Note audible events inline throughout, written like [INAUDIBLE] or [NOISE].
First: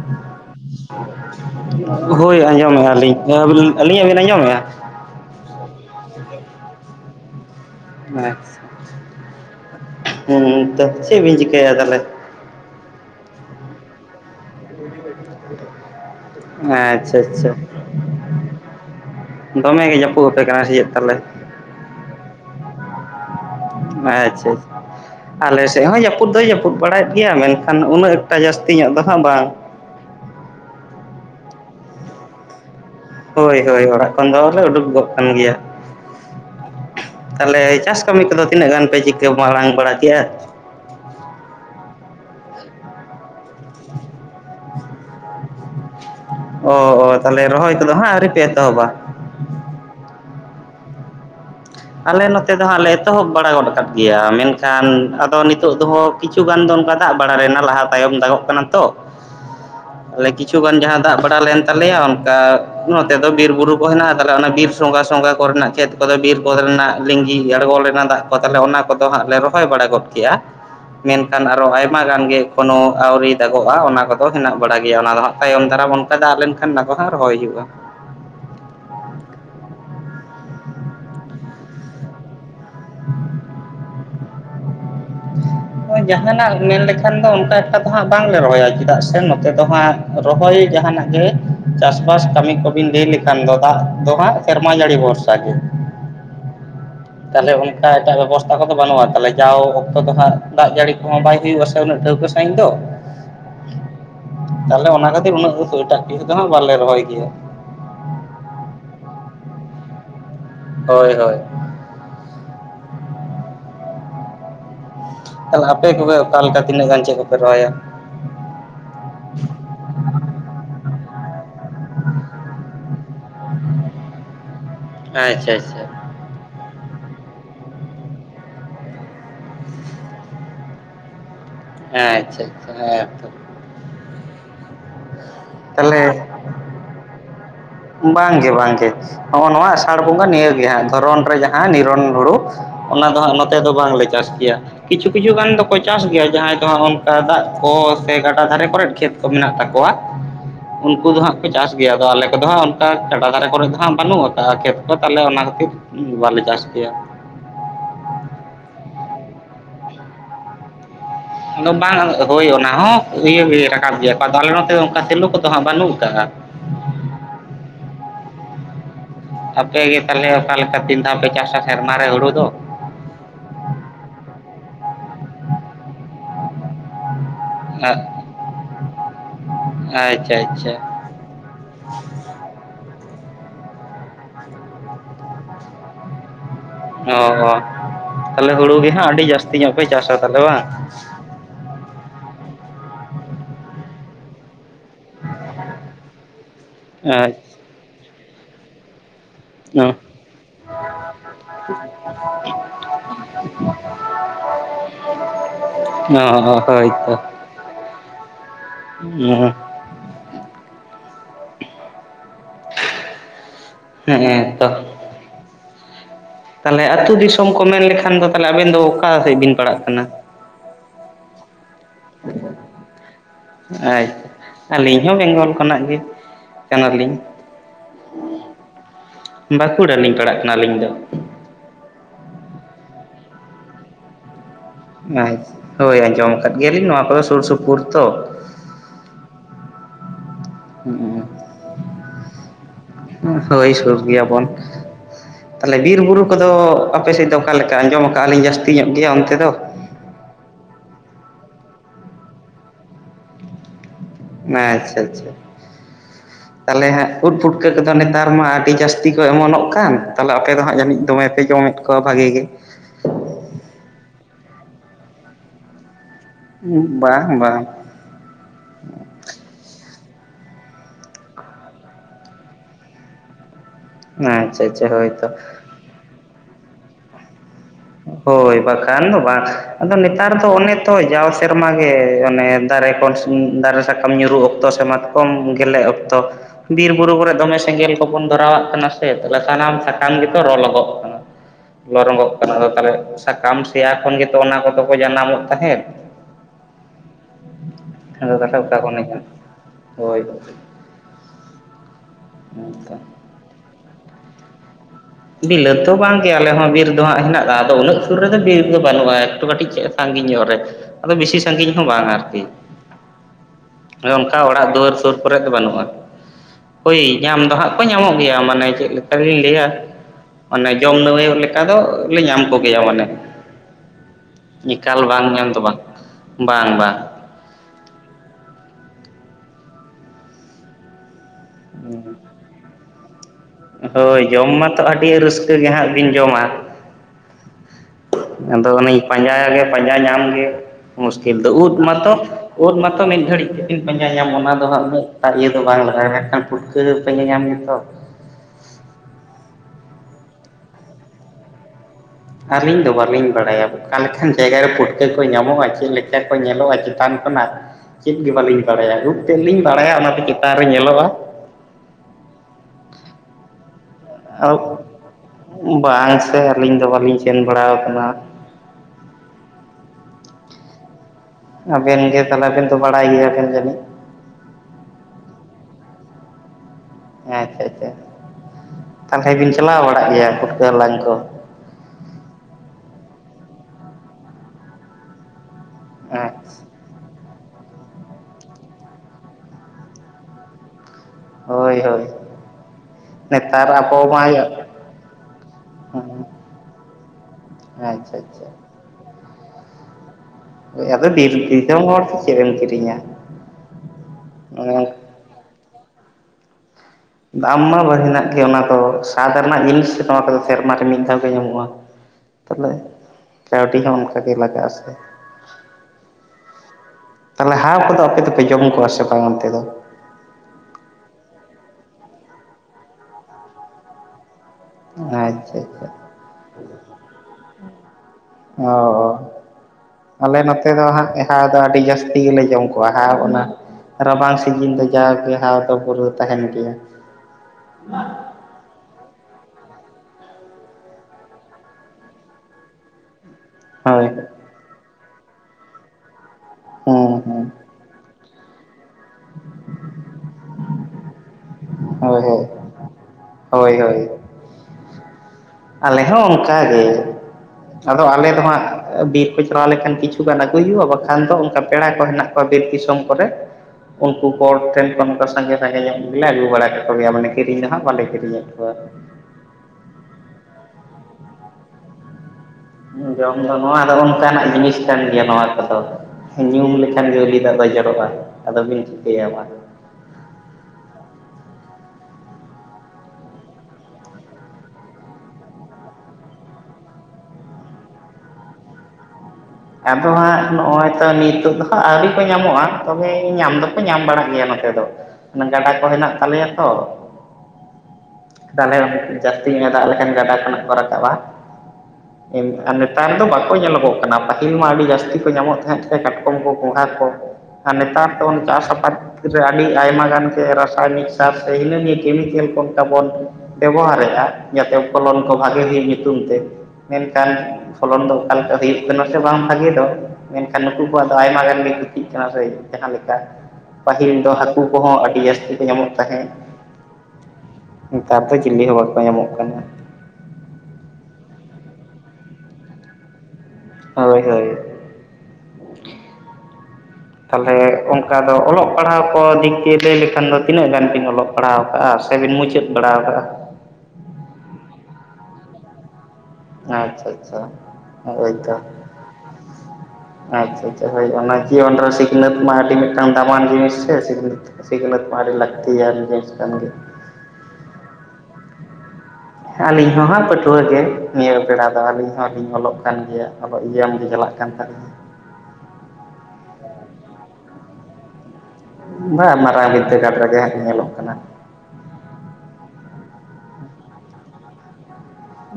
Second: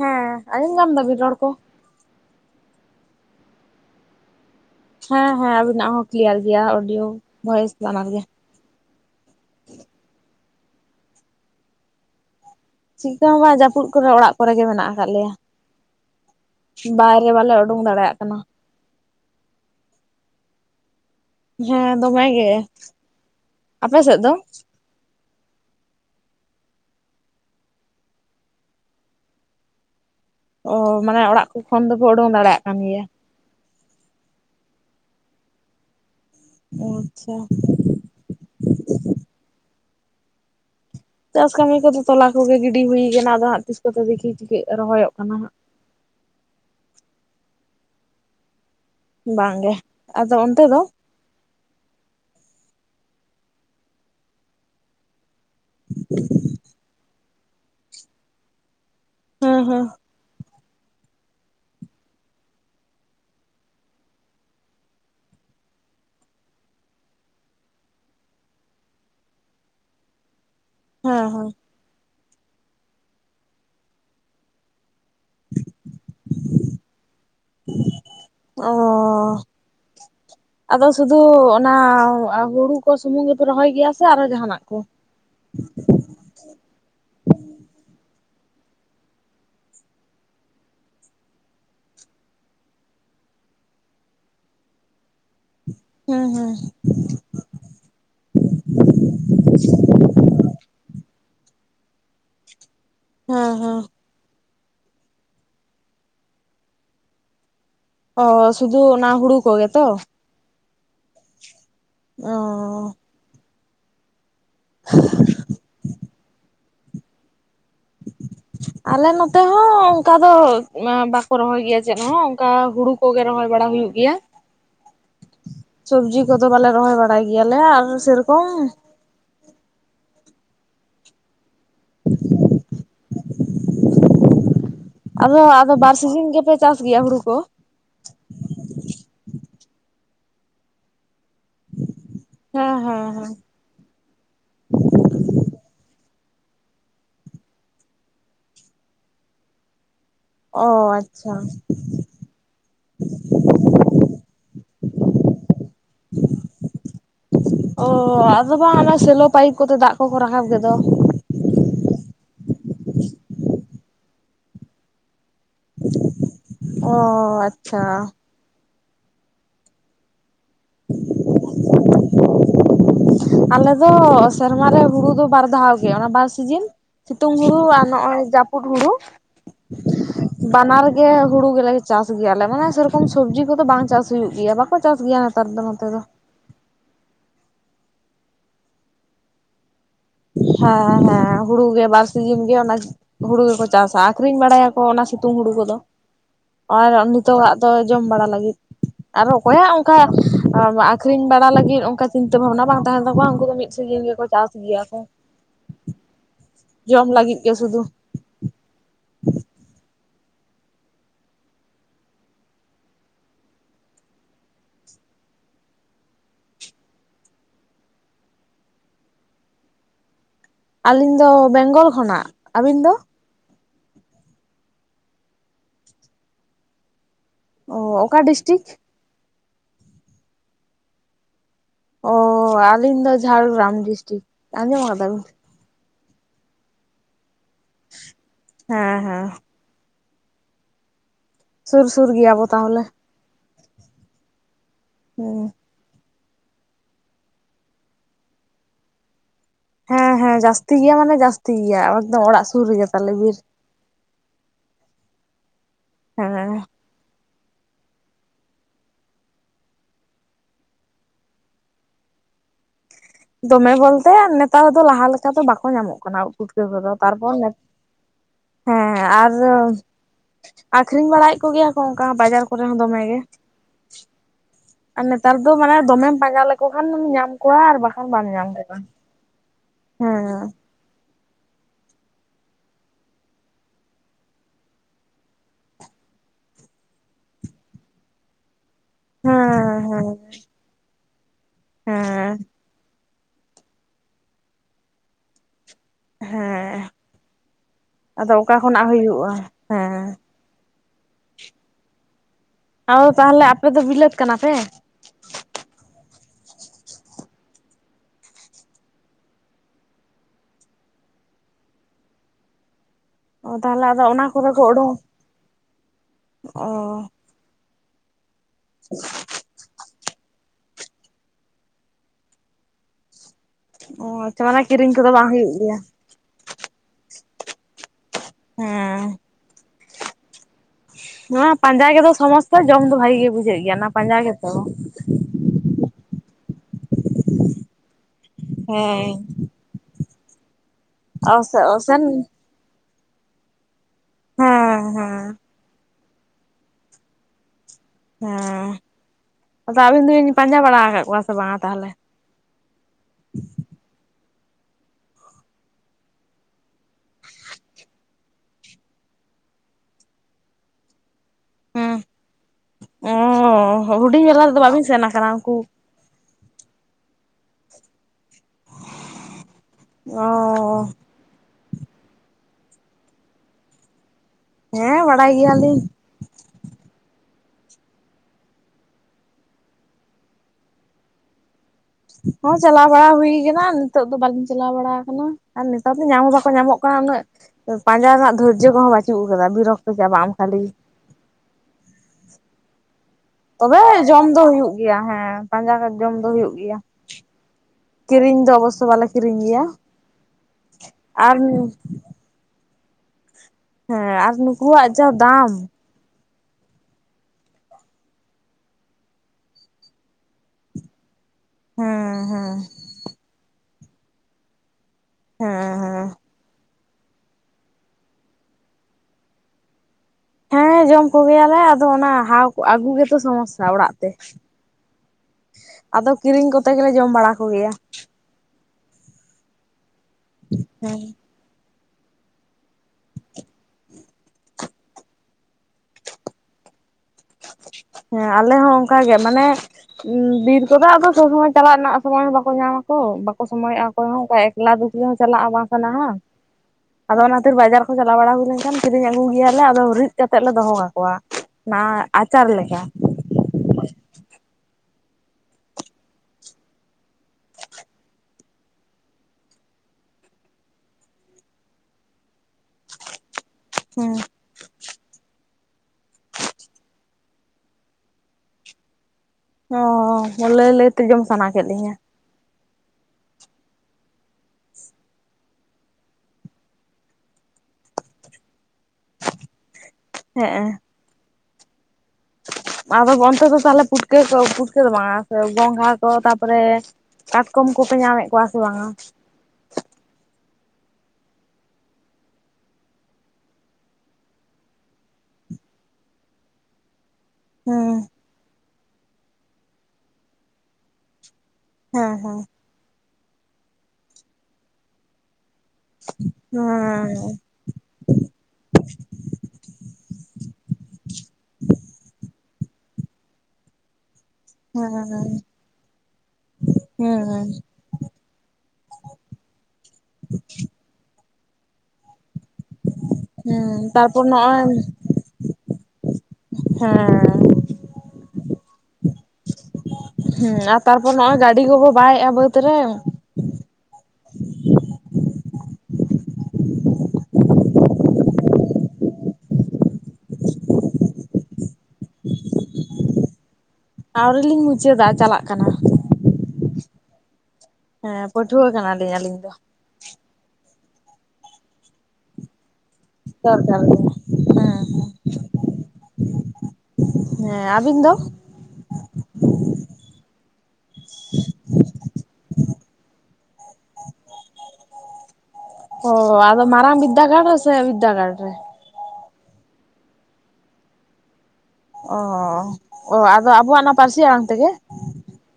ᱦᱮᱸ ᱟᱸᱡᱚᱢ ᱧᱟᱢ ᱫᱟᱵᱤᱱ ᱨᱚᱲ ᱠᱚ? [INAUDIBLE] ᱦᱳᱭ ᱟᱸᱡᱚᱢᱮᱜᱼᱟ ᱞᱤᱧ ᱾ ᱟᱹᱞᱤᱧᱟᱜ ᱵᱤᱱ ᱟᱸᱡᱚᱢᱮᱜᱼᱟ? ᱦᱮᱸ ᱦᱮᱸ ᱟᱵᱤᱱᱟᱜ ᱦᱚᱸ ᱠᱞᱤᱭᱟᱨ ᱜᱮᱭᱟ ᱚᱰᱤᱭᱳ, ᱵᱷᱚᱭᱮᱥ ᱾ ᱟᱪᱪᱷᱟ, ᱦᱩᱸ ᱛᱚ ᱪᱮᱫ ᱵᱮᱱ ᱪᱤᱠᱭᱮᱜᱼᱟ ᱛᱟᱦᱚᱞᱮ? ᱪᱤᱠᱟᱹ ᱦᱚᱸ ᱵᱟ ᱡᱟᱹᱯᱩᱫ ᱠᱚᱨᱮ ᱚᱲᱟᱜ ᱠᱚᱨᱮ ᱜᱮ ᱢᱮᱱᱟᱜ ᱟᱠᱟᱫ ᱞᱮᱭᱟ ᱾ ᱟᱪᱪᱷᱟ ᱵᱟᱭᱨᱮ ᱟᱪᱪᱷᱟ ᱵᱟᱞᱮ ᱩᱰᱩᱠ ᱫᱟᱲᱮᱭᱟᱜ ᱠᱟᱱᱟ ᱾ ᱫᱚᱢᱮ ᱜᱮ ᱡᱟᱹᱯᱩᱫ ᱟᱯᱮ ᱠᱟᱱᱟ ᱥᱮ ᱪᱮᱫ ᱛᱟᱞᱦᱮ? ᱦᱮᱸ ᱫᱚᱢᱮ ᱜᱮ ᱾ ᱟᱪᱪᱷᱟ ᱾ ᱟᱞᱮ ᱥᱮᱫ ᱦᱚᱸ ᱡᱟᱹᱯᱩᱫ ᱫᱚᱭ ᱡᱟᱹᱯᱩᱫ ᱵᱟᱲᱟᱭᱮᱫ ᱜᱮᱭᱟ, ᱢᱮᱱᱠᱷᱟᱱ ᱩᱱᱟᱹᱜ ᱮᱠᱴᱟ ᱡᱟᱹᱥᱛᱤ ᱧᱚᱜ ᱫᱚ ᱦᱟᱸᱜ ᱵᱟᱝ ᱾ ᱚᱻ ᱢᱟᱱᱮ ᱚᱲᱟᱜ ᱠᱚ ᱠᱷᱚᱱ ᱫᱚ ᱯᱮ ᱩᱰᱩᱝ ᱫᱟᱲᱮᱭᱟᱜ ᱠᱟᱱ ᱜᱮᱭᱟ? ᱦᱳᱭ ᱦᱳᱭ ᱚᱲᱟᱜ ᱠᱷᱚᱱ ᱫᱚᱞᱮ ᱩᱰᱩᱠ ᱜᱚᱜ ᱠᱟᱱ ᱜᱮᱭᱟ, ᱟᱪᱪᱷᱟ ᱛᱟᱞᱦᱮ ᱪᱟᱥ ᱠᱟᱹᱢᱤ ᱠᱚ ᱫᱚ ᱛᱤᱱᱟᱹᱜ ᱜᱟᱱ ᱯᱮ ᱪᱤᱠᱟᱹ ᱢᱟᱬᱟᱝ ᱵᱟᱲᱟ ᱠᱮᱜᱼᱟ? ᱪᱟᱥ ᱠᱟᱹᱢᱤ ᱠᱚᱫᱚ ᱛᱚᱞᱟ ᱠᱚ ᱜᱮ ᱜᱤᱰᱤ ᱦᱩᱭ ᱠᱟᱱᱟ ᱾ ᱟᱫᱚ ᱦᱟᱸᱜ ᱛᱤᱥ ᱠᱚᱛᱮ ᱫᱮᱠᱷᱤ ᱪᱤᱠᱟᱹᱜ ᱨᱚᱦᱚᱭᱚᱜ ᱠᱟᱱᱟ ᱦᱟᱸᱜ? ᱚ ᱚ ᱛᱟᱦᱚᱞᱮ ᱨᱚᱦᱚᱭ ᱠᱚᱫᱚ ᱦᱟᱸᱜ ᱟᱹᱣᱨᱤ ᱯᱮ ᱮᱛᱚᱦᱚᱵᱟ? ᱵᱟᱝ ᱜᱮ, ᱟᱫᱚ ᱚᱱᱛᱮ ᱫᱚ? ᱟᱞᱮ ᱱᱚᱛᱮ ᱫᱚ ᱦᱟᱸᱜ ᱞᱮ ᱮᱛᱚᱦᱚᱵ ᱵᱟᱲᱟ ᱜᱚᱫ ᱠᱟᱜ ᱜᱮᱭᱟ ᱾ ᱢᱮᱱᱠᱷᱟᱱ ᱟᱫᱚ ᱱᱤᱛᱚᱜ ᱫᱚᱦᱚ ᱠᱤᱪᱷᱩ ᱜᱟᱱ ᱫᱚ ᱚᱱᱠᱟ ᱫᱟᱜ ᱵᱟᱲᱟ ᱨᱮᱱᱟ, ᱞᱟᱦᱟ ᱛᱟᱭᱚᱢ ᱫᱟᱜᱚᱜ ᱠᱟᱱᱟ ᱛᱚ ᱾ ᱦᱮᱸ ᱦᱮᱸ ᱾ ᱟᱞᱮ ᱠᱤᱪᱷᱩ ᱜᱟᱱ ᱡᱟᱦᱟᱸ ᱫᱟᱜ ᱵᱟᱲᱟ ᱞᱮᱱ ᱛᱟᱞᱮᱭᱟ ᱚᱱᱠᱟ, ᱱᱚᱛᱮ ᱫᱚ ᱵᱤᱨ ᱵᱩᱨᱩ ᱠᱚ ᱦᱮᱱᱟᱜᱼᱟ ᱾ ᱛᱟᱦᱞᱮ ᱚᱱᱟ ᱵᱤᱨ ᱥᱚᱸᱜᱷᱟ ᱥᱚᱸᱜᱷᱟ ᱠᱚ ᱨᱮᱱᱟᱜ ᱠᱷᱮᱛ ᱠᱚᱫᱚ ᱵᱤᱨ ᱠᱚ ᱨᱮᱱᱟᱜ ᱞᱤᱸᱜᱤ ᱟᱬᱜᱚ ᱞᱮᱱᱟ ᱫᱟᱜ ᱠᱚ, ᱛᱟᱞᱦᱮ ᱚᱱᱟ ᱠᱚᱫᱚ ᱦᱟᱸᱜ ᱞᱮ ᱨᱚᱦᱚᱭ ᱵᱟᱲᱟ ᱜᱚᱫ ᱠᱮᱜᱼᱟ ᱾ ᱦᱮᱸ ᱢᱮᱱᱠᱷᱟᱱ ᱦᱮᱸ ᱟᱨᱚ ᱟᱭᱢᱟ ᱜᱟᱱ ᱜᱮ ᱠᱳᱱᱳ ᱟᱹᱣᱨᱤ ᱫᱟᱜᱚᱜᱼᱟ ᱚᱱᱟ ᱠᱚᱫᱚ ᱦᱮᱱᱟᱜ ᱵᱟᱲᱟ ᱜᱮᱭᱟ ᱾ ᱚᱱᱟ ᱫᱚ ᱦᱟᱸᱜ ᱛᱟᱭᱚᱢ ᱫᱟᱨᱟᱢ ᱚᱱᱠᱟ ᱫᱟᱜ ᱞᱮᱱᱠᱷᱟᱱ, ᱚᱱᱟ ᱠᱚ ᱦᱟᱸᱜ ᱨᱚᱦᱚᱭ ᱦᱩᱭᱩᱜᱼᱟ᱾ ᱚᱻ ᱟᱫᱚ ᱥᱩᱫᱩ ᱚᱱᱟᱻ ᱦᱩᱲᱩ ᱠᱚ ᱥᱩᱢᱩᱝ ᱜᱮᱯᱮ ᱨᱚᱦᱚᱭ ᱜᱮᱭᱟ ᱥᱮ ᱟᱨᱚ ᱡᱟᱦᱟᱱᱟᱜ ᱠᱚ? ᱡᱟᱦᱟᱱᱟᱜ ᱢᱮᱱ ᱞᱮᱠᱷᱟᱱ ᱫᱚ ᱚᱱᱠᱟ ᱮᱴᱟᱜ ᱫᱚ ᱦᱟᱸᱜ ᱵᱟᱝ ᱞᱮ ᱨᱚᱦᱚᱭᱟ ᱾ ᱪᱮᱫᱟᱜ ᱥᱮ ᱱᱚᱛᱮ ᱫᱚ ᱦᱟᱸᱜ ᱨᱚᱦᱚᱭ ᱡᱟᱦᱟᱱᱟᱜ ᱜᱮ ᱪᱟᱥᱵᱟᱥ ᱠᱟᱹᱢᱤ ᱠᱚ ᱵᱤᱱ ᱞᱟᱹᱭ ᱞᱮᱠᱷᱟᱱ ᱫᱚ, ᱫᱟᱜ ᱫᱚ ᱦᱟᱸᱜ ᱥᱮᱨᱢᱟ ᱡᱟᱹᱲᱤ ᱵᱷᱚᱨᱥᱟ ᱜᱮ ᱦᱩᱸ ᱦᱩᱸ ᱾ ᱛᱟᱞᱦᱮ ᱚᱱᱠᱟ ᱮᱴᱟᱜ ᱵᱮᱵᱚᱥᱛᱷᱟ ᱠᱚᱫᱚ ᱵᱟᱹᱱᱩᱜᱼᱟ ᱛᱟᱞᱦᱮ ᱡᱟᱣ ᱠᱚ ᱫᱚ ᱦᱟᱸᱜ ᱫᱟᱜ ᱡᱟᱹᱲᱤ ᱠᱚᱦᱚᱸ ᱵᱟᱭ ᱦᱩᱭᱩᱜᱼᱟ ᱥᱮ ᱩᱱᱟᱹᱜ ᱴᱷᱟᱹᱣᱠᱟᱹ ᱥᱟᱺᱦᱤᱡ ᱫᱚ ᱾ ᱦᱮᱸ ᱦᱮᱸ ᱛᱟᱦᱞᱮ ᱚᱱᱟ ᱠᱷᱟᱹᱛᱤᱨ ᱩᱱᱟᱹᱜ ᱦᱩ ᱫᱚ ᱮᱴᱟᱜ ᱯᱤᱥ ᱫᱚᱦᱟᱸᱜ ᱵᱟᱞᱮ ᱨᱚᱦᱚᱭ ᱜᱮᱭᱟ ᱚ ᱥᱩᱫᱩ ᱚᱱᱟ ᱦᱩᱲᱩ ᱠᱚᱜᱮ ᱛᱚ? ᱦᱳᱭ ᱦᱳᱭ ᱚ ᱛᱟᱞᱮ ᱟᱯᱮ ᱠᱚᱜᱮ ᱚᱠᱟᱮ ᱞᱮᱠᱟ ᱛᱤᱱᱟᱹᱜ ᱜᱟᱱ ᱪᱮᱫ ᱠᱚᱯᱮ ᱨᱚᱦᱚᱭᱟ? ᱟᱞᱮ ᱱᱚᱛᱮ ᱦᱚᱸ ᱚᱝᱠᱟ ᱫᱚ ᱵᱟᱠᱚ ᱨᱚᱦᱚᱭ ᱜᱮᱭᱟ ᱪᱮᱫ ᱦᱚ ᱚᱝᱠᱟ ᱦᱩᱲᱩ ᱠᱚᱜᱮ ᱨᱚᱦᱚᱭ ᱵᱟᱲᱟ ᱦᱩᱭᱩᱜ ᱜᱮᱭᱟ ᱟᱪᱪᱷᱟ ᱟᱪᱪᱷᱟ ᱥᱚᱵᱽᱡᱤ ᱠᱚᱫᱚ ᱵᱟᱞᱮ ᱨᱚᱦᱚᱭ ᱵᱟᱲᱟᱭ ᱜᱮᱭᱟᱞᱮ ᱟᱨ ᱥᱮ ᱨᱚᱠᱚᱢ, [INAUDIBLE] ᱟᱪᱪᱷᱟ ᱟᱪᱪᱷᱟ ᱦᱮᱸ ᱛᱚ ᱟᱫᱚ ᱟᱫᱚ ᱵᱟᱨ ᱛᱟᱦᱚᱞᱮ ᱥᱤᱡᱤᱱ ᱜᱮᱯᱮ ᱪᱟᱥ ᱜᱮᱭᱟ ᱦᱩᱲᱩ ᱠᱚ? ᱵᱟᱝᱜᱮ ᱵᱟᱝᱜᱮ ᱦᱚᱜ-ᱚ ᱱᱚᱣᱟ ᱟᱥᱟᱲ ᱵᱚᱸᱜᱟ ᱱᱤᱭᱟᱹᱜᱮ ᱦᱟᱸᱜ ᱫᱷᱚᱨᱚᱱ ᱨᱮ ᱡᱟᱦᱟᱸ ᱱᱤᱨᱚᱱ ᱦᱩᱲᱩ᱾ ᱦᱮᱸ ᱦᱮᱸ ᱚᱱᱟ ᱫᱚ ᱦᱮᱸ ᱦᱟᱸᱜ ᱱᱚᱛᱮ ᱫᱚ ᱵᱟᱝᱞᱮ ᱪᱟᱥ ᱜᱮᱭᱟ ᱠᱤᱪᱷᱩ ᱠᱤᱪᱷᱩ ᱜᱟᱱ ᱫᱚᱠᱚ ᱪᱟᱥ ᱜᱮᱭᱟ ᱡᱟᱦᱟᱸᱭ ᱫᱚ ᱦᱟᱸᱜ ᱚᱱᱠᱟ ᱫᱟᱜ ᱠᱚ ᱥᱮ ᱜᱟᱰᱟ ᱫᱷᱟᱨᱮ ᱠᱚᱨᱮᱫ ᱠᱷᱮᱛ ᱠᱚ ᱢᱮᱱᱟᱜ ᱛᱟ ᱠᱚᱣᱟᱜ ᱚ ᱩᱱᱠᱩ ᱫᱚ ᱟᱪᱪᱷᱟ ᱦᱟᱸᱜ ᱠᱚ ᱪᱟᱥ ᱜᱮᱭᱟ ᱟᱫᱚ ᱟᱞᱮ ᱠᱚᱫᱚ ᱦᱟᱸᱜ ᱚᱱᱠᱟ ᱜᱟᱰᱟ ᱫᱷᱟᱨᱮ ᱠᱚᱨᱮ ᱫᱚ ᱦᱟᱸᱜ ᱵᱟᱹᱱᱩᱜ ᱠᱟᱜᱼᱟ ᱠᱷᱮᱛ ᱠᱚ ᱛᱟᱦᱚᱞᱮ ᱚᱱᱟ ᱠᱷᱟᱹᱛᱤᱨ ᱵᱟᱞᱮ ᱪᱟᱥ ᱜᱮᱭᱟ ᱚ ᱟᱫᱚ ᱵᱟᱝ ᱚᱱᱟ ᱥᱮᱞᱳ ᱯᱟᱭᱤᱯ ᱠᱚᱛᱮ ᱫᱟᱜ ᱠᱚᱠᱚ ᱨᱟᱠᱟᱵᱽ ᱜᱮᱫᱚ ᱟᱫᱚ ᱵᱟᱝ ᱦᱳᱭ ᱚᱱᱟ ᱦᱚᱸ ᱤᱭᱟᱹ ᱨᱟᱠᱟᱵ ᱜᱮᱭᱟ ᱠᱚ ᱟᱫᱚ ᱟᱞᱮ ᱱᱚᱛᱮ ᱫᱚ ᱚᱝᱠᱟ ᱥᱮᱞᱳ ᱠᱚᱫᱚ ᱦᱟᱸᱜ ᱵᱟᱹᱱᱩᱜ ᱠᱟᱜᱼᱟ᱾ ᱚ ᱟᱪᱪᱷᱟ ᱟᱯᱮ ᱜᱮ ᱛᱟᱞᱦᱮ ᱚᱠᱟ ᱞᱮᱠᱟ ᱛᱤᱱ ᱫᱷᱟᱣ ᱯᱮ ᱪᱟᱥᱟ ᱥᱮᱨᱢᱟ ᱨᱮ ᱦᱩᱲᱩ ᱫᱚ? ᱟᱞᱮ ᱫᱚ ᱥᱮᱨᱢᱟ ᱨᱮ ᱦᱩᱲᱩ ᱫᱚ ᱵᱟᱨ ᱫᱷᱟᱣ ᱜᱮ ᱚᱱᱟ ᱵᱟᱨ ᱥᱤᱡᱤᱱ, ᱥᱤᱛᱩᱝ ᱦᱩᱲᱩ ᱟᱨ ᱱᱚᱜᱚᱭ ᱡᱟᱹᱯᱩᱫ ᱦᱩᱲᱩ ᱟᱪᱪᱷᱟ ᱟᱪᱪᱷᱟ ᱵᱟᱱᱟᱨ ᱜᱮ ᱦᱩᱲᱩ ᱜᱮᱞᱮ ᱪᱟᱥ ᱜᱮᱭᱟᱞᱮ ᱢᱟᱱᱮ ᱥᱮ ᱨᱚᱠᱚᱢ ᱥᱚᱵᱽᱡᱤ ᱠᱚᱫᱚ ᱵᱟᱝ ᱪᱟᱥ ᱦᱩᱭᱩᱜ ᱜᱮᱭᱟ ᱵᱟᱠᱚ ᱪᱟᱥ ᱜᱮᱭᱟ ᱱᱮᱛᱟᱨ ᱫᱚ ᱱᱚᱛᱮ ᱫᱚ᱾ ᱚ ᱛᱟᱦᱞᱮ ᱦᱩᱲᱩ ᱜᱮ ᱦᱟᱸᱜ ᱟᱹᱰᱤ ᱡᱟᱹᱥᱛᱤ ᱧᱚᱜ ᱯᱮ ᱪᱟᱥᱟ? ᱛᱟᱦᱚᱞᱮ ᱵᱟᱝ? ᱦᱮᱸ ᱦᱮᱸ ᱦᱩᱲᱩ ᱜᱮ ᱵᱟᱨ ᱥᱤᱡᱤᱱ ᱜᱮ ᱚᱱᱟ ᱦᱩᱲᱩ ᱜᱮᱠᱚ ᱪᱟᱥᱟ ᱟᱠᱷᱨᱤᱧ ᱵᱟᱲᱟᱭᱟ ᱠᱚ ᱚᱱᱟ ᱥᱤᱛᱩᱝ ᱦᱩᱲᱩ ᱠᱚᱫᱚ ᱟᱨ ᱱᱤᱛᱚᱜᱟᱜ ᱫᱚ ᱡᱚᱢ ᱵᱟᱲᱟ ᱞᱟᱹᱜᱤᱫ ᱟᱨᱚ ᱚᱠᱚᱭᱟᱜ ᱚᱝᱠᱟ ᱟᱠᱷᱨᱤᱧ ᱵᱟᱲᱟ ᱞᱟᱹᱜᱤᱫ ᱚᱝᱠᱟ ᱪᱤᱱᱛᱟᱹ ᱵᱷᱟᱵᱽᱱᱟ ᱵᱟᱝ ᱛᱟᱦᱮᱱ ᱛᱟᱠᱚᱣᱟ ᱩᱱᱠᱩ ᱫᱚ ᱢᱤᱫ ᱥᱤᱡᱤᱱ ᱜᱮᱠᱚ ᱪᱟᱥ ᱜᱮᱭᱟ ᱠᱚ ᱚ ᱡᱚᱢ ᱦᱳᱭᱛᱚ ᱞᱟᱹᱜᱤᱫ ᱜᱮ ᱥᱩᱫᱷᱩ ᱦᱚᱸ ᱦᱮᱸᱮ ᱛᱚ ᱛᱟᱦᱞᱮ ᱟᱹᱛᱩ ᱫᱤᱥᱚᱢ ᱠᱚ ᱢᱮᱱ ᱞᱮᱠᱷᱟᱱ ᱫᱚ ᱛᱟᱦᱞᱮ ᱟᱵᱮᱱ ᱫᱚ ᱚᱠᱟ ᱥᱮᱫ ᱵᱤᱱ ᱯᱟᱲᱟᱜ ᱠᱟᱱᱟ ᱟᱹᱞᱤᱧ ᱫᱚ ᱵᱮᱝᱜᱚᱞ ᱠᱷᱚᱱᱟᱜ ᱟᱹᱵᱤᱱ ᱫᱚ ᱟᱪᱪᱷᱟ ᱟᱹᱞᱤᱧ ᱦᱚᱸ ᱵᱮᱝᱜᱚᱞ ᱠᱷᱚᱱᱟᱜ ᱜᱮ ᱠᱟᱱᱟᱞᱤᱧ ᱚ ᱚᱠᱟ ᱰᱤᱥᱴᱤᱠ ᱵᱟᱸᱠᱩᱲᱟ ᱞᱤᱧ ᱯᱟᱲᱟᱜ ᱠᱟᱱᱟ ᱟᱹᱞᱤᱧ ᱫᱚ ᱚᱻ ᱟᱹᱞᱤᱧ ᱫᱚ ᱡᱷᱟᱲᱜᱨᱟᱢ ᱰᱤᱥᱴᱤᱠ ᱟᱸᱡᱚᱢ ᱟᱠᱟᱫᱟ ᱵᱤᱱ ᱟᱡ ᱦᱳᱭ ᱟᱸᱡᱚᱢ ᱟᱠᱟᱫ ᱜᱮᱭᱟᱞᱤᱧ ᱱᱚᱣᱟ ᱠᱚᱫᱚ ᱥᱩᱨ ᱥᱩᱯᱩᱨ ᱛᱚ ᱦᱮᱸ ᱦᱮᱸ ᱦᱩᱸ ᱥᱩᱨ ᱥᱩᱨ ᱜᱮᱭᱟᱵᱚ ᱛᱟᱦᱚᱞᱮ ᱦᱳᱭ ᱥᱩᱨ ᱜᱮᱭᱟᱵᱚᱱ ᱦᱩᱸ ᱛᱟᱦᱚᱞᱮ ᱵᱤᱨ ᱵᱩᱨᱩ ᱠᱚᱫᱚ ᱟᱯᱮᱥᱮᱫ ᱫᱚ ᱚᱠᱟ ᱞᱮᱠᱟ ᱟᱸᱡᱚᱢ ᱟᱠᱟᱜ ᱟᱞᱤᱧ ᱡᱟᱹᱥᱛᱤ ᱧᱚᱜ ᱜᱮᱭᱟ ᱚᱱᱛᱮ ᱫᱚ ᱦᱮᱸ ᱦᱮᱸ ᱡᱟᱹᱥᱛᱤ ᱜᱮᱭᱟ ᱢᱟᱱᱮ ᱡᱟᱹᱥᱛᱤ ᱜᱮᱭᱟ ᱮᱠᱫᱚᱢ ᱚᱲᱟᱜ ᱥᱩᱨ ᱨᱮᱜᱮ ᱛᱟᱞᱮ ᱵᱤᱨ ᱟᱪᱪᱷᱟ ᱟᱪᱪᱷᱟ ᱦᱮᱸ ᱛᱟᱞᱦᱮ ᱦᱟᱸᱜ ᱩᱫ ᱯᱷᱩᱴᱠᱟᱹ ᱠᱚᱫᱚ ᱱᱮᱛᱟᱨ ᱢᱟ ᱟᱹᱰᱤ ᱡᱟᱹᱥᱛᱤ ᱠᱚ ᱚᱢᱚᱱᱚᱜ ᱠᱟᱱ ᱛᱟᱦᱞᱮ ᱟᱯᱮᱫᱚ ᱦᱟᱸᱜ ᱡᱟᱹᱱᱤᱡ ᱫᱚᱢᱮ ᱯᱮ ᱡᱚᱢᱮᱫ ᱠᱚᱣᱟ ᱵᱷᱟᱜᱮ ᱜᱮ ᱫᱚᱢᱮ ᱵᱚᱞᱛᱮ ᱱᱮᱛᱟᱨ ᱫᱚ ᱞᱟᱦᱟ ᱞᱮᱠᱟ ᱫᱚ ᱵᱟᱠᱚ ᱧᱟᱢᱚᱜ ᱠᱟᱱᱟ ᱯᱩᱴᱠᱟᱹ ᱠᱚᱫᱚ ᱵᱟᱝ ᱛᱟᱨᱯᱚᱨ ᱦᱮᱸ ᱵᱟᱝ ᱟᱨ ᱟᱠᱷᱨᱤᱧ ᱵᱟᱲᱟᱭᱮᱫ ᱠᱚ ᱜᱮᱭᱟ ᱠᱚ ᱚᱱᱠᱟ ᱵᱟᱡᱟᱨ ᱠᱚᱨᱮ ᱦᱚᱸ ᱫᱚᱢᱮ ᱜᱮ ᱾ ᱟᱪᱪᱷᱟ ᱟᱪᱪᱷᱟ ᱟᱨ ᱦᱳᱭᱛᱚ ᱱᱮᱛᱟᱨ ᱫᱚ ᱢᱟᱱᱮ ᱫᱚᱢᱮᱢ ᱯᱟᱸᱡᱟ ᱞᱮᱠᱚ ᱠᱷᱟᱱᱮᱢ ᱧᱟᱢ ᱠᱚᱣᱟ ᱟᱨ ᱵᱟ ᱦᱳᱭ ᱵᱟᱠᱷᱟᱱ ᱫᱚ ᱵᱟᱝ ᱾ ᱟᱫᱚ ᱱᱮᱛᱟᱨ ᱫᱚ ᱚᱱᱮ ᱦᱳᱭ ᱡᱟᱣ ᱥᱮᱨᱢᱟ ᱜᱮ, ᱚᱱᱮ ᱫᱟᱨᱮ ᱠᱷᱚᱱ [UNINTELLIGIBLE] ᱫᱟᱨᱮ ᱥᱟᱠᱟᱢ ᱧᱩᱨᱩᱜ ᱚᱠᱛᱚ ᱥᱮᱢᱟ ᱠᱚᱢ ᱜᱮᱞᱮ ᱚᱠᱛᱚ, ᱵᱤᱨ ᱵᱩᱨᱩ ᱠᱚᱨᱮ ᱫᱚᱢᱮ ᱥᱮᱸᱜᱮᱞ ᱠᱚᱵᱚᱱ ᱫᱷᱚᱨᱟᱣᱟᱜ ᱠᱟᱱᱟ ᱾ ᱛᱮ ᱛᱟᱞᱦᱮ ᱦᱮᱸ ᱥᱟᱱᱟᱢ ᱦᱮᱸ ᱥᱟᱠᱟᱢ ᱜᱮᱛᱚ ᱨᱚ ᱞᱚᱜᱚᱜ ᱠᱟᱱᱟ, ᱞᱚ ᱨᱚᱸᱜᱚᱜ ᱦᱮᱸ ᱟᱫᱚ ᱛᱟᱦᱞᱮ, ᱥᱟᱠᱟᱢ ᱥᱮᱭᱟ ᱠᱷᱚᱱ ᱜᱮᱛᱚ ᱚᱱᱟ ᱠᱚᱫᱚ ᱠᱚ ᱡᱟᱱᱟᱢᱚᱜ ᱛᱟᱦᱮᱸᱫ ᱦᱮᱸ ᱾ ᱟᱫᱚ ᱛᱟᱦᱞᱮ ᱚᱠᱟ ᱠᱷᱚᱱᱟᱜ ᱠᱷᱚᱱ ᱦᱮᱡ ᱮᱱᱟ? ᱦᱩᱭᱩᱜᱼᱟ ᱦᱮᱸ ᱦᱳᱭ ᱾ ᱟᱫᱚ ᱛᱟᱦᱚᱞᱮ ᱟᱯᱮ ᱫᱚ ᱵᱤᱞᱟᱹᱛ ᱠᱟᱱᱟ ᱯᱮ? ᱵᱤᱞᱟᱹᱛ ᱫᱚ ᱵᱟᱝ ᱜᱮ, ᱟᱞᱮ ᱦᱚᱸ ᱵᱤᱨ ᱫᱚ ᱦᱟᱸᱜ ᱦᱮᱱᱟᱜ-ᱟ ᱾ ᱟᱫᱚ ᱩᱱᱟᱹᱜ ᱥᱩᱨ ᱨᱮᱫᱚ ᱵᱤᱨ ᱫᱚ ᱵᱟᱹᱱᱩᱜᱼᱟ, ᱮᱠᱴᱩ ᱠᱟᱹᱴᱤᱡ ᱪᱮᱫ ᱥᱟᱺᱜᱤᱧ ᱧᱚᱜ ᱨᱮ, ᱟᱫᱚ ᱵᱮᱥᱤ ᱥᱟᱺᱜᱤᱧ ᱦᱚᱸ ᱵᱟᱝ ᱟᱨᱠᱤ ᱚ ᱛᱟᱦᱚᱞᱮ ᱾ ᱟᱫᱚ ᱚᱱᱟ ᱚᱱᱠᱟ ᱚᱲᱟᱜ ᱫᱩᱣᱟᱹᱨ ᱥᱩᱨ ᱠᱚᱨᱮ ᱫᱚ ᱵᱟᱹᱱᱩᱜᱼᱟ ᱾ ᱚᱻ ᱾ ᱧᱟᱢ ᱫᱚ ᱦᱟᱸᱜ ᱠᱚ ᱧᱟᱢᱚᱜ ᱜᱮᱭᱟ, ᱢᱟᱱᱮ ᱪᱮᱫ ᱞᱮᱠᱟ ᱞᱤᱧ ᱞᱟᱹᱭᱟ? ᱢᱟᱱᱮ ᱡᱚᱢ ᱱᱟᱹᱣᱟᱭᱚᱜ ᱞᱮᱠᱟ ᱫᱚ ᱞᱮ ᱧᱟᱢ ᱠᱚ ᱜᱮᱭᱟ ᱢᱟᱱᱮ ᱾ ᱚ ᱟᱪᱪᱷᱟ ᱢᱟᱱᱮ ᱠᱤᱨᱤᱧ ᱠᱚᱫᱚ ᱵᱟᱝ ᱧᱟᱢ ᱦᱩᱭᱩᱜ ᱫᱚ ᱜᱮᱭᱟ ᱵᱟᱝ ᱾ ᱵᱟᱝ ᱵᱟᱝ ᱾ ᱦᱮᱸᱻ ᱾ ᱱᱚᱣᱟ ᱯᱟᱸᱡᱟ ᱜᱮᱫᱚ ᱥᱚᱢᱚᱥᱥᱟ, ᱡᱚᱢ ᱫᱚ ᱵᱷᱟ. ᱜᱤ ᱜᱮ ᱵᱩᱡᱷᱟᱹᱜ ᱜᱮᱭᱟ ᱚᱱᱟ ᱯᱟᱸᱡᱟ ᱦᱳᱭ ᱜᱮᱛᱚ ᱡᱚᱢ ᱾ ᱢᱟᱛᱚ ᱟᱹᱰᱤ ᱨᱟᱹᱥᱠᱟᱹ ᱜᱮ ᱦᱟᱸᱜ ᱵᱤᱱ ᱡᱚᱢᱟ ᱾ ᱟᱫᱚ ᱚᱱᱮᱧ ᱦᱮᱸ ᱯᱟᱸᱡᱟ ᱜᱮ ᱯᱟᱸᱡᱟ ᱧᱟᱢ ᱜᱮ ᱢᱩᱥᱠᱤᱞ ᱫᱚ ᱚᱥᱮ ᱾ ᱩᱫ ᱚᱥᱮᱱ ᱢᱟᱛᱚ ᱩᱫ ᱢᱟᱛᱚ ᱢᱤᱫ ᱜᱷᱟᱹᱲᱤᱡ ᱛᱮ ᱵᱤᱱ ᱯᱟᱸᱡᱟ ᱧᱟᱢᱟ, ᱚᱱᱟ ᱫᱚ ᱦᱟᱸᱜ ᱦᱮᱸ ᱩᱱᱟᱹᱜ ᱦᱮᱸ ᱴᱟ ᱤᱭᱟᱹ ᱵᱟᱝ ᱞᱟᱜᱟᱜᱼᱟ, ᱢᱮᱱᱠᱷᱟᱱ ᱯᱩᱴᱠᱟᱹ ᱯᱟᱸᱡᱟ ᱧᱟᱢ ᱜᱮᱛᱚ ᱾ ᱦᱮᱸᱻ, ᱟᱫᱚ ᱟᱹᱵᱤᱱ ᱫᱚ ᱵᱤᱱ ᱯᱟᱸᱡᱟ ᱵᱟᱲᱟ ᱟᱠᱟᱫ ᱠᱚᱣᱟ ᱥᱮ ᱵᱟᱝᱟ ᱛᱟᱦᱚᱞᱮ? ᱟᱹᱞᱤᱧ ᱫᱚ ᱵᱟᱹᱞᱤᱧ ᱵᱟᱲᱟᱭᱟ ᱾ ᱚᱠᱟ ᱞᱮᱠᱟᱱ ᱡᱟᱭᱜᱟ ᱨᱮ ᱯᱩᱴᱠᱟᱹ ᱠᱚ ᱧᱟᱢᱚᱜᱼᱟ? ᱪᱮᱫ ᱞᱮᱠᱟ ᱠᱚ ᱧᱮᱞᱚᱜᱼᱟ ᱪᱮᱛᱟᱱ ᱠᱷᱚᱱᱟᱜ? ᱪᱮᱫ ᱜᱮ ᱵᱟᱹᱞᱤᱧ ᱵᱟᱲᱟᱭᱟ ᱾ ᱨᱩᱯ ᱛᱮᱫ ᱞᱤᱧ ᱵᱟᱲᱟᱭᱟ ᱚᱱᱟᱛᱮ ᱪᱮᱛᱟᱱ ᱨᱮ ᱧᱮᱞᱚᱜᱼᱟ ᱾ ᱦᱩᱸ ᱚᱻ ᱦᱩᱰᱤᱧ ᱵᱮᱞᱟ ᱨᱮᱫᱚ ᱵᱟᱹᱵᱤᱱ ᱥᱮᱱ ᱟᱠᱟᱱᱟ ᱩᱱᱠᱩ? ᱵᱟᱝ ᱥᱮ ᱟᱞᱤᱧ ᱫᱚ ᱵᱟᱞᱤᱧ ᱥᱮᱱ ᱵᱟᱲᱟᱣ ᱟᱠᱟᱱᱟ ᱾ ᱚᱻ ᱾ ᱟᱵᱮᱱ ᱜᱮ ᱛᱟᱦᱚᱞᱮ ᱟᱵᱮᱱ ᱫᱚ ᱵᱟᱲᱟᱭ ᱜᱮᱭᱟ ᱵᱮᱱ ᱡᱟᱹᱱᱤᱡ? ᱦᱮᱸ ᱵᱟᱲᱟᱭ ᱜᱮᱭᱟᱞᱤᱧ ᱾ ᱟᱪᱪᱷᱟ ᱟᱪᱪᱷᱟ, ᱛᱟᱦᱚᱞᱮ ᱵᱤᱱ ᱪᱟᱞᱟᱣ ᱵᱟᱲᱟᱜ ᱜᱮᱭᱟ ᱯᱩᱴᱠᱟᱹ ᱦᱟᱞᱟᱝ ᱠᱚ? ᱦᱚᱸ ᱪᱟᱞᱟᱣ ᱵᱟᱲᱟ ᱦᱩᱭ ᱠᱟᱱᱟ ᱱᱤᱛᱚᱜ ᱫᱚ ᱵᱟᱹᱞᱤᱧ ᱪᱟᱞᱟᱣ ᱵᱟᱲᱟ ᱠᱟᱱᱟ ᱟᱨ ᱱᱮᱛᱟᱨ ᱫᱚ ᱧᱟᱢ ᱦᱚᱸ ᱟᱪᱪᱷᱟ ᱵᱟᱠᱚ ᱧᱟᱢᱚᱜ ᱾ ᱠᱟᱱᱟ ᱚᱠᱟ ᱩᱱᱟᱹᱜ ᱯᱟᱸᱡᱟ ᱨᱮᱱᱟᱜ ᱫᱷᱳᱨᱡᱚ ᱠᱚᱦᱚᱸ ᱵᱟᱹᱪᱩᱜ ᱟᱠᱟᱫᱟ, ᱵᱤᱨᱚᱠᱛᱚ ᱪᱟᱵᱟᱜ ᱟᱢ ᱠᱷᱟᱹᱞᱤ ᱾ ᱦᱳᱭ ᱦᱳᱭ ᱾ ᱛᱚᱵᱮ ᱡᱚᱢ ᱫᱚ ᱦᱩᱭᱩᱜ ᱜᱮᱭᱟ ᱦᱮᱸ, ᱯᱟᱸᱡᱟ ᱠᱚ ᱡᱚᱢ ᱫᱚ ᱦᱩᱭᱩᱜ ᱜᱮᱭᱟ ᱾ ᱟᱪᱪᱷᱟ ᱠᱤᱨᱤᱧ ᱟᱪᱪᱷᱟ ᱫᱚ ᱚᱵᱚᱥᱥᱳ ᱵᱟᱞᱮ ᱠᱤᱨᱤᱧ ᱜᱮᱭᱟ ᱾ ᱦᱳᱭ ᱟᱫᱚ ᱵᱤᱨ ᱫᱤᱥᱚᱢ ᱦᱚᱲ ᱪᱮᱫ ᱵᱮᱱ ᱠᱤᱨᱤᱧᱟ? ᱦᱮᱸ ᱟᱨ ᱱᱩᱠᱩᱣᱟᱜ ᱡᱟ ᱫᱟᱢ ᱾ ᱫᱟᱢ ᱢᱟ ᱵᱷᱟᱜᱤᱱᱟᱜ ᱜᱮ ᱚᱱᱟ ᱫᱚ, ᱥᱟᱫᱷ ᱨᱮᱱᱟᱜ ᱡᱤᱱᱤᱥ ᱱᱚᱣᱟ ᱠᱚᱫᱚ ᱥᱮᱨᱢᱟ ᱨᱮ ᱢᱤᱫ ᱫᱷᱟᱣ ᱜᱮ ᱧᱟᱢᱚᱜᱼᱟ ᱦᱮᱸ ᱾ ᱦᱮᱸ ᱛᱟᱦᱚᱞᱮ ᱠᱟᱹᱣᱰᱤ ᱦᱚᱸ ᱚᱱᱠᱟ ᱜᱮ ᱞᱟᱜᱟᱜᱼᱟ ᱥᱮ ᱾ ᱦᱮᱸ ᱦᱮᱸ ᱾ ᱛᱟᱦᱚᱞᱮ ᱦᱟᱣ ᱠᱚᱫᱚ ᱟᱯᱮ ᱫᱚᱯᱮ ᱡᱚᱢ ᱠᱚᱣᱟ ᱥᱮ ᱵᱟᱝ ᱚᱱᱛᱮ ᱫᱚ? ᱦᱮᱸ ᱡᱚᱢ ᱠᱚ ᱜᱮᱭᱟᱞᱮ, ᱟᱫᱚ ᱚᱱᱟ ᱦᱟᱣ ᱟᱜᱩ ᱜᱮᱛᱚ ᱥᱚᱢᱚᱥᱥᱟ ᱚᱲᱟᱜ ᱛᱮ ᱾ ᱟᱪᱪᱷᱟ ᱟᱪᱪᱷᱟ ᱟᱫᱚ ᱠᱤᱨᱤᱧ ᱠᱚᱛᱮ ᱜᱮᱞᱮ ᱡᱚᱢ ᱵᱟᱲᱟ ᱠᱚ ᱜᱮᱭᱟ ᱾ ᱚ ᱚ ᱟᱞᱮ ᱱᱚᱛᱮ ᱫᱚ ᱦᱮᱸ ᱦᱟᱸᱜ ᱦᱟᱣ ᱫᱚ ᱟᱹᱰᱤ ᱡᱟᱹᱥᱛᱤ ᱜᱮᱞᱮ ᱡᱚᱢ ᱠᱚᱣᱟ, ᱦᱟᱣ ᱚᱱᱟ ᱨᱟᱵᱟᱝ ᱥᱤᱡᱤᱱ ᱫᱚ ᱡᱟᱣᱜᱮ ᱦᱟᱣ ᱫᱚ ᱯᱩᱨᱟᱹ ᱛᱟᱦᱮᱱ ᱜᱮᱭᱟ ᱾ ᱦᱮᱸ ᱟᱞᱮ ᱦᱚᱸ ᱚᱱᱠᱟ ᱜᱮ, ᱢᱟᱱᱮ ᱵᱤᱨ ᱠᱚᱫᱚ ᱟᱫᱚ ᱥᱚᱵ ᱥᱚᱢᱚᱭ ᱪᱟᱞᱟᱜ ᱨᱮᱱᱟᱜ ᱥᱚᱢᱚᱭ ᱦᱚᱸ ᱵᱟᱠᱚ ᱧᱟᱢ ᱟᱠᱚ ᱾ ᱥᱚᱢᱚᱭᱚᱜᱼᱟ ᱚᱠᱚᱭ ᱦᱳᱭ ᱦᱚᱸ ᱚᱱᱠᱟ ᱮᱠᱞᱟ ᱫᱩᱠᱞᱟᱹ ᱦᱚᱸ ᱪᱟᱞᱟᱜᱼᱟ ᱵᱟᱝ ᱥᱟᱱᱟᱜ ᱦᱟᱸ ᱦᱩᱸ ᱟᱫᱚ ᱚᱱᱟ ᱦᱩᱸ ᱠᱷᱟᱹᱛᱤᱨ ᱵᱟᱡᱟᱨ ᱪᱟᱞᱟᱣ ᱵᱟᱲᱟ ᱦᱩᱭ ᱞᱮᱱᱠᱷᱟᱱ ᱠᱤᱨᱤᱧ ᱟᱹᱜᱩ ᱜᱮᱭᱟᱞᱮ ᱟᱫᱚ ᱨᱤᱫ ᱠᱟᱛᱮᱜ ᱞᱮ ᱫᱚᱦᱚ ᱠᱟᱠᱚᱣᱟ᱾ ᱚᱱᱟ ᱦᱳᱭ ᱦᱳᱭ ᱟᱪᱟᱨ ᱞᱮᱠᱟ ᱦᱳᱭ ᱦᱳᱭ ᱟᱞᱮ ᱦᱚᱸ ᱚᱱᱠᱟᱜᱮ ᱟᱫᱚ ᱟᱞᱮ ᱫᱚ ᱦᱟᱸᱜ ᱵᱤᱨ ᱠᱚ ᱪᱟᱞᱟᱣ ᱞᱮᱠᱷᱟᱱ ᱠᱤᱪᱷᱩᱜᱟᱱ ᱟᱹᱜᱩᱭ ᱦᱩᱭᱩᱜᱼᱟ ᱵᱟᱠᱷᱟᱱ ᱫᱚ ᱚᱱᱠᱟ ᱯᱮᱲᱟ ᱠᱚ ᱦᱮᱱᱟᱜ ᱵᱤᱨ ᱫᱤᱥᱚᱢ ᱠᱚᱨᱮ ᱦᱮᱸ ᱩᱱᱠᱩ ᱦᱚᱲ ᱴᱷᱮᱱ ᱠᱷᱚᱱ ᱱᱚᱝᱠᱟ ᱥᱟᱸᱜᱮ ᱥᱟᱸᱜᱮ ᱧᱚᱜ ᱜᱮᱞᱮ ᱟᱹᱜᱩ ᱵᱟᱲᱟ ᱠᱟᱠᱚ ᱜᱮᱭᱟ ᱢᱟᱱᱮ ᱠᱤᱨᱤᱧ ᱫᱚ ᱦᱟᱸᱜ ᱵᱟᱞᱮ ᱠᱤᱨᱤᱧᱮᱫ ᱠᱚᱣᱟ᱾ ᱦᱚᱸ ᱞᱟᱹᱭ ᱞᱟᱹᱭ ᱛᱮ ᱡᱚᱢ ᱥᱟᱱᱟ ᱠᱮᱫ ᱞᱤᱧᱟᱹ᱾ ᱡᱚᱢ ᱫᱚ ᱱᱚᱣᱟ ᱫᱚ ᱚᱱᱠᱟᱱᱟᱜ ᱡᱤᱱᱤᱥ ᱠᱟᱱ ᱜᱮᱭᱟ ᱱᱚᱣᱟ ᱠᱚᱫᱚ ᱧᱩᱢ ᱞᱮᱠᱷᱟᱱ ᱜᱮ ᱩᱞᱤ ᱫᱟᱜ ᱫᱚ ᱡᱚᱨᱚᱜᱼᱟ ᱟᱫᱚ ᱵᱤᱱ ᱪᱤᱠᱟᱹᱭᱟ ᱢᱟ᱾ ᱦᱮᱸᱜ ᱮᱸ ᱟᱫᱚ ᱚᱱᱛᱮ ᱫᱚ ᱛᱟᱦᱚᱞᱮ ᱯᱩᱴᱠᱟᱹ ᱠᱚ ᱯᱩᱴᱠᱟᱹ ᱫᱚ ᱵᱟᱝ ᱟ ᱜᱚᱸᱜᱷᱟ ᱠᱚ ᱛᱟᱯᱚᱨᱮ᱾ ᱠᱟᱴᱠᱚᱢ ᱠᱚᱯᱮ ᱧᱟᱢᱮ ᱠᱚᱣᱟ ᱥᱮ ᱵᱟᱝᱟ᱾ ᱟᱫᱚ ᱦᱟᱸᱜ ᱱᱚᱜᱼᱚᱭ ᱛᱚ ᱱᱤᱛᱚᱜ ᱫᱚ ᱦᱟᱸᱜ ᱟᱹᱣᱨᱤ ᱠᱚ ᱧᱟᱢᱚᱜᱼᱟ ᱛᱚᱵᱮ ᱧᱟᱢ ᱫᱚᱠᱚ ᱧᱟᱢ ᱵᱟᱲᱟᱜ ᱜᱮᱭᱟ ᱱᱚᱛᱮ ᱫᱚ᱾ ᱜᱟᱰᱟ ᱠᱚ ᱦᱮᱱᱟᱜ ᱛᱟᱞᱮᱭᱟ ᱛᱚ ᱦᱮᱸ ᱛᱟᱦᱞᱮ ᱡᱟᱹᱥᱛᱤ ᱧᱚᱜᱼᱮ ᱫᱟᱜ ᱞᱮᱠᱷᱟᱱ ᱜᱟᱰᱟ ᱠᱷᱚᱱᱟᱜ ᱠᱚ ᱨᱟᱠᱟᱵ-ᱟ ᱦᱮᱸ ᱦᱮᱸ ᱤᱧ [INAUDIBLE] ᱟᱨ ᱱ - ᱱᱮᱛᱟᱨ ᱫᱚ ᱵᱟᱠᱚ ᱧᱮᱞᱚᱜᱚᱜ ᱠᱟᱱᱟ ᱯᱟᱹᱦᱤᱞ ᱢᱟ ᱟᱹᱰᱤ ᱡᱟᱹᱥᱛᱤ ᱠᱚ ᱧᱟᱢᱚᱜ ᱛᱟᱦᱮᱸ ᱠᱟᱴᱠᱚᱢ ᱠᱚ ᱜᱚᱸᱜᱷᱟ ᱠᱚ ᱟᱨ ᱱᱮᱛᱟᱨ ᱛᱚ ᱚᱱᱠᱟ ᱥᱟᱯᱟᱴᱷ ᱟᱹᱰᱤ ᱟᱭᱢᱟ ᱜᱟᱱ ᱜᱮ ᱨᱟᱥᱟᱭᱱᱤᱠ ᱥᱟᱨ ᱥᱮ ᱦᱤᱱᱟᱹ ᱱᱤᱭᱟᱹ ᱠᱮᱢᱤᱠᱮᱞ ᱠᱚ ᱛᱟᱵᱚᱱ ᱵᱮᱵᱚᱦᱟᱨᱮᱼᱟ᱾ ᱡᱟᱛᱮ ᱦᱮᱸ ᱯᱷᱚᱞᱚᱱ ᱦᱮᱸ ᱠᱚ ᱵᱷᱟᱜᱮ ᱦᱩᱭᱩᱜ ᱧᱩᱛᱩᱢ ᱛᱮ ᱢᱮᱱᱠᱷᱟᱱ ᱦᱮᱸ ᱯᱷᱚᱞᱚᱱ ᱫᱚ ᱚᱠᱟᱞᱮᱠᱟ ᱦᱩᱭᱩᱜ ᱠᱟᱱᱟ᱾ ᱥᱮ ᱵᱟᱝ ᱵᱷᱟᱜᱮ ᱫᱚ ᱢᱮᱱᱠᱷᱟᱱ ᱱᱩᱠᱩ ᱠᱚᱣᱟᱜ ᱫᱚ ᱟᱭᱢᱟ ᱜᱟᱱ ᱜᱮ ᱜᱤᱛᱤᱡ ᱠᱟᱱᱟ ᱥᱮ ᱡᱟᱦᱟᱸ ᱞᱮᱠᱟ ᱦᱮᱸ ᱯᱟᱹᱦᱤᱞ ᱛᱟᱨᱯᱚᱨ ᱫᱚ ᱱᱚᱜᱼᱚᱭ ᱦᱟᱹᱠᱩ ᱠᱚᱦᱚᱸ ᱟᱹᱰᱤ ᱡᱟᱹᱥᱛᱤ ᱠᱚ ᱧᱟᱢᱚᱜ ᱛᱟᱦᱮᱸᱫ᱾ ᱦᱮᱸ ᱱᱮᱛᱟᱨ ᱫᱚ ᱪᱤᱞᱤ ᱦᱚᱸ ᱵᱟᱠᱚ ᱧᱟᱢᱚᱜ ᱠᱟᱱᱟ᱾ ᱦᱩᱸ ᱟᱨ ᱛᱟᱨᱯᱚᱨ ᱱᱚᱜᱼᱚᱭ ᱜᱟᱹᱰᱤ ᱠᱚᱠᱚ ᱵᱟᱭᱮᱜᱼᱟ ᱵᱟᱹᱫᱽ ᱨᱮ ᱦᱳᱭ ᱦᱳᱭ ᱛᱟᱞᱦᱮ ᱚᱱᱠᱟ ᱫᱚ ᱚᱞᱚᱜ ᱯᱟᱲᱦᱟᱣ ᱠᱚ ᱫᱤᱠ ᱛᱮ ᱞᱟᱹᱭ ᱞᱮᱠᱷᱟᱱ ᱫᱚ ᱛᱤᱱᱟᱹᱜ ᱜᱟᱱ ᱵᱤᱱ ᱚᱞᱚᱜ ᱯᱟᱲᱦᱟᱣ ᱠᱟᱜᱼᱟ ᱥᱮᱵᱤᱱ ᱢᱩᱪᱟᱹᱫ ᱵᱟᱲᱟ ᱠᱟᱜᱼᱟ᱾ ᱟᱹᱣᱨᱤ ᱞᱤᱧ ᱢᱩᱪᱟᱹᱫᱟ ᱪᱟᱞᱟᱜ ᱠᱟᱱᱟ᱾ ᱟᱪᱪᱷᱟ ᱟᱪᱪᱷᱟ ᱦᱮᱸ ᱦᱳᱭᱛᱚ ᱯᱟᱹᱴᱷᱩᱣᱟᱹ ᱠᱟᱱᱟ ᱞᱤᱧ ᱟᱹᱞᱤᱧ ᱫᱚ᱾ ᱟᱪᱪᱷᱟ ᱟᱪᱪᱷᱟ ᱦᱳᱭ ᱚᱱᱟ ᱡᱤᱭᱚᱱ ᱨᱮ ᱥᱤᱠᱷᱱᱟᱹᱛ ᱢᱟ ᱟᱹᱰᱤ ᱢᱤᱫᱴᱟᱝ ᱫᱟᱢᱟᱱ ᱡᱤᱱᱤᱥ ᱫᱚᱨᱠᱟᱨ ᱥᱮ ᱜᱮ ᱥᱤᱠᱷᱱᱟᱹᱛ ᱦᱮᱸ ᱥᱤᱠᱷᱱᱟᱹᱛ ᱦᱮᱸ ᱟᱹᱰᱤ ᱞᱟᱜᱽᱛᱤᱟᱱ ᱡᱤᱱᱤᱥ ᱠᱟᱱ ᱜᱮ ᱦᱮᱸ ᱟᱵᱤᱱ ᱫᱚ ᱟᱹᱞᱤᱧ ᱦᱚᱸ ᱦᱟᱸᱜ ᱯᱟᱹᱴᱷᱩᱣᱟᱹ ᱜᱮ ᱱᱤᱭᱟᱹ ᱵᱮᱲᱟ ᱫᱚ ᱟᱹᱞᱤᱧ ᱦᱚᱸᱞᱤᱧ ᱚᱞᱚᱜ ᱠᱟᱱ ᱜᱮᱭᱟ ᱟᱵᱚᱣᱟᱜ ᱮᱠᱡᱟᱢ ᱜᱮ ᱪᱟᱞᱟᱜ ᱠᱟᱱ ᱠᱷᱟᱡ ᱫᱚ ᱚ ᱟᱫᱚ ᱢᱟᱨᱟᱝ ᱵᱤᱨᱫᱟᱜᱟᱲ ᱨᱮ ᱥᱮ ᱵᱤᱨᱫᱟᱜᱟᱲ ᱨᱮ ᱵᱟᱝ ᱢᱟᱨᱟᱝ ᱵᱤᱨᱫᱟᱹᱜᱟᱲ ᱨᱮᱜᱮ ᱦᱟᱸᱜ ᱤᱧ ᱚᱞᱚᱜ ᱠᱟᱱᱟ᱾ ᱟᱫᱚ ᱟᱵᱚᱣᱟᱜ ᱚᱱᱟ ᱯᱟᱹᱨᱥᱤ ᱟᱲᱟᱝ ᱛᱮᱜᱮ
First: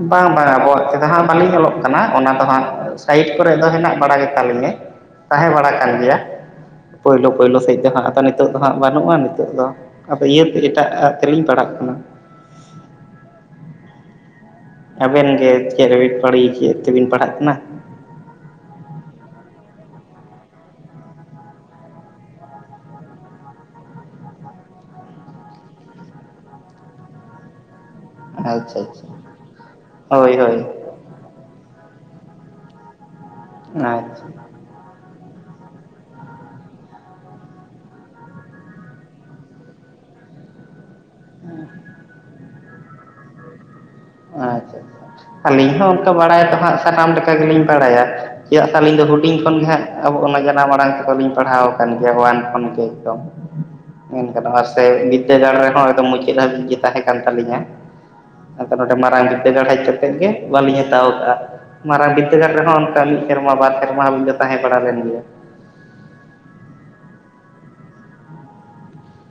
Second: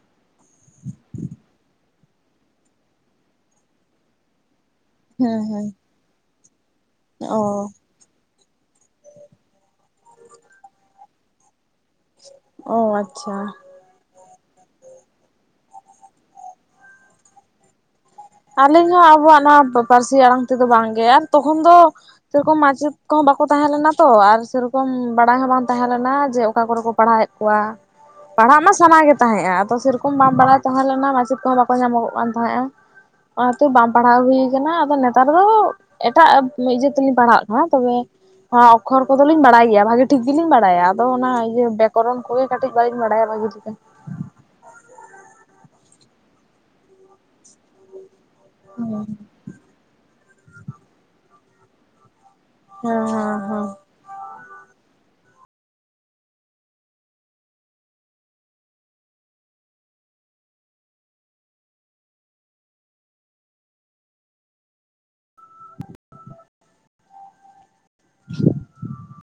ᱵᱟᱝ ᱵᱟᱝ ᱟᱵᱚᱣᱟᱜ ᱛᱮᱫᱚ ᱦᱟᱸᱜ ᱵᱟᱹᱞᱤᱧ ᱚᱞᱚᱜ ᱠᱟᱱᱟ ᱚᱱᱟ ᱫᱚ ᱦᱟᱸᱜ ᱥᱟᱭᱤᱰ ᱠᱚᱨᱮ ᱫᱚ ᱦᱮᱱᱟᱜ ᱵᱟᱲᱟ ᱜᱮᱛᱟ ᱞᱤᱧᱟᱹ᱾ ᱦᱮᱸ ᱛᱟᱦᱮᱸ ᱦᱮᱸ ᱵᱟᱲᱟ ᱠᱟᱱ ᱜᱮᱭᱟ ᱯᱳᱭᱞᱳ ᱚ ᱯᱳᱭᱞᱳ ᱥᱮᱫ ᱫᱚ ᱦᱟᱸᱜ [UNINTELLIGIBLE] ᱱᱤᱛᱚᱜ ᱫᱚ ᱦᱟᱸᱜ ᱵᱟᱹᱱᱩᱜᱼᱟ ᱱᱤᱛᱚᱜ ᱫᱚ ᱟᱫᱚ ᱤᱭᱟᱹᱛᱮ ᱮᱴᱟᱜ ᱟ ᱛᱮᱞᱤᱧ ᱯᱟᱲᱦᱟᱜ ᱠᱟᱱᱟ᱾ ᱚ ᱟᱪᱪᱷᱟ ᱟᱵᱮᱱ ᱜᱮ ᱪᱮᱫ ᱨᱮᱵᱤᱱ ᱪᱮᱫ ᱛᱤᱵᱤᱱ ᱯᱟᱲᱦᱟᱜ ᱠᱟᱱᱟ᱾ ᱟᱹᱞᱤᱧ ᱦᱚᱸ ᱟᱵᱚᱣᱟᱜ ᱱᱚᱣᱟ ᱯᱟᱹᱨᱥᱤ ᱟᱲᱟᱝ ᱛᱮᱫᱚ ᱵᱟᱝᱜᱮ ᱛᱚᱠᱷᱚᱱ ᱫᱚ ᱥᱮᱨᱚᱠᱚᱢ ᱢᱟᱪᱮᱫ ᱠᱚᱦᱚᱸ ᱵᱟᱠᱚ ᱛᱟᱦᱮᱸ ᱞᱮᱱᱟ ᱛᱚ ᱟᱨ ᱥᱮᱨᱚᱠᱚᱢ ᱵᱟᱲᱟᱭ ᱦᱚᱸ ᱵᱟᱝ ᱛᱟᱦᱮᱸ ᱞᱮᱱᱟ ᱡᱮ ᱚᱠᱟ ᱠᱚᱨᱮ ᱠᱚ ᱯᱟᱲᱦᱟᱣᱮᱫ ᱠᱚᱣᱟ᱾ ᱯᱟᱲᱦᱟᱜ ᱢᱟ ᱟᱪᱪᱷᱟ ᱥᱟᱱᱟ ᱟᱪᱪᱷᱟ ᱜᱮ ᱛᱟᱦᱮᱸᱫᱼᱟ ᱟᱫᱚ ᱥᱮᱨᱚᱠᱚᱢ ᱵᱟᱝ ᱦᱳᱭ ᱦᱳᱭ ᱵᱟᱲᱟᱭ ᱛᱟᱦᱮᱸᱞᱮᱱᱟ ᱢᱟᱪᱮᱫ ᱠᱚᱦᱚᱸ ᱵᱟᱠᱚ ᱧᱟᱢᱚᱜᱚᱜ ᱠᱟᱱ ᱛᱟᱦᱮᱸᱫᱼᱟ᱾ ᱚᱱᱟᱛᱮ ᱵᱟᱝ ᱯᱟᱲᱦᱟᱣ ᱟᱪᱪᱷᱟ ᱦᱩᱭ ᱠᱟᱱᱟ ᱟᱫᱚ ᱱᱮᱛᱟᱨ ᱫᱚ ᱮᱴᱟᱜ ᱤᱭᱟᱹ ᱛᱮᱞᱤᱧ ᱯᱟᱲᱦᱟᱜ ᱠᱟᱱᱟ ᱛᱚᱵᱮ ᱚᱠᱠᱷᱚᱨ ᱠᱚᱫᱚᱞᱤᱧ ᱵᱟᱲᱟᱭ ᱜᱮᱭᱟ ᱵᱷᱟᱜᱮ ᱴᱷᱤᱠ ᱜᱤᱞᱤᱧ ᱵᱟᱲᱟᱭᱟ᱾ ᱟᱫᱚ ᱚᱱᱟ ᱤᱭᱟᱹ ᱵᱮᱠᱚᱨᱚᱱ ᱠᱚᱜᱮ ᱠᱟᱹᱴᱤᱡ ᱵᱟᱹᱧ ᱵᱟᱲᱟᱭᱟ ᱵᱷᱟᱹᱜᱤ [UNINTELLIGIBLE] ᱟᱪᱪᱷᱟ ᱟᱹᱞᱤᱧ ᱦᱚᱸ ᱚᱱᱠᱟ ᱵᱟᱲᱟᱭ ᱫᱚ ᱦᱟᱸᱜ ᱥᱟᱱᱟᱢ ᱞᱮᱠᱟ ᱜᱤᱞᱤᱧ ᱵᱟᱲᱟᱭᱟ᱾ ᱪᱮᱫᱟᱜ ᱥᱮ ᱟᱹᱞᱤᱧ ᱫᱚ ᱦᱩᱰᱤᱧ ᱠᱷᱚᱱ ᱜᱮ ᱦᱟᱸᱜ ᱟᱵᱚ ᱚᱱᱟ ᱡᱟᱱᱟᱢ ᱟᱲᱟᱝ ᱛᱮᱫᱚ ᱞᱤᱧ ᱯᱟᱲᱦᱟᱣ ᱠᱟᱱ ᱜᱮᱭᱟ ᱳᱣᱟᱱ ᱠᱷᱚᱱ ᱜᱮ ᱦᱮᱸ ᱦᱮᱸ [INAUDIBLE] ᱢᱮᱱᱜᱟᱱᱚᱜᱼᱟ ᱥᱮ ᱵᱤᱨᱫᱟᱹᱜᱟᱲ ᱨᱮᱦᱚᱸ ᱮᱠᱫᱚᱢ ᱢᱩᱪᱟᱹᱫ ᱦᱟᱹᱵᱤᱡ ᱜᱮ ᱛᱟᱦᱮᱸ ᱠᱟᱱ ᱛᱟᱞᱤᱧᱟ᱾ ᱱᱚᱰᱮ ᱢᱟᱨᱟᱝ ᱵᱤᱨᱫᱟᱹᱜᱟᱲ ᱦᱮᱡ ᱠᱟᱛᱮᱜ ᱜᱮ ᱵᱟᱹᱞᱤᱧ ᱦᱟᱛᱟᱣ ᱠᱟᱜᱼᱟ᱾ ᱢᱟᱨᱟᱝ ᱵᱤᱫᱽᱫᱟᱹᱜᱟᱲ ᱨᱮᱦᱚᱸ ᱚᱱᱠᱟ ᱢᱤᱫ ᱥᱮᱨᱢᱟ ᱵᱟᱨ ᱥᱮᱨᱢᱟ ᱦᱟᱹᱵᱤᱡ ᱫᱚ ᱛᱟᱦᱮᱸ ᱵᱟᱲᱟ ᱞᱮᱱ ᱜᱮᱭᱟ᱾ [INAUDIBLE]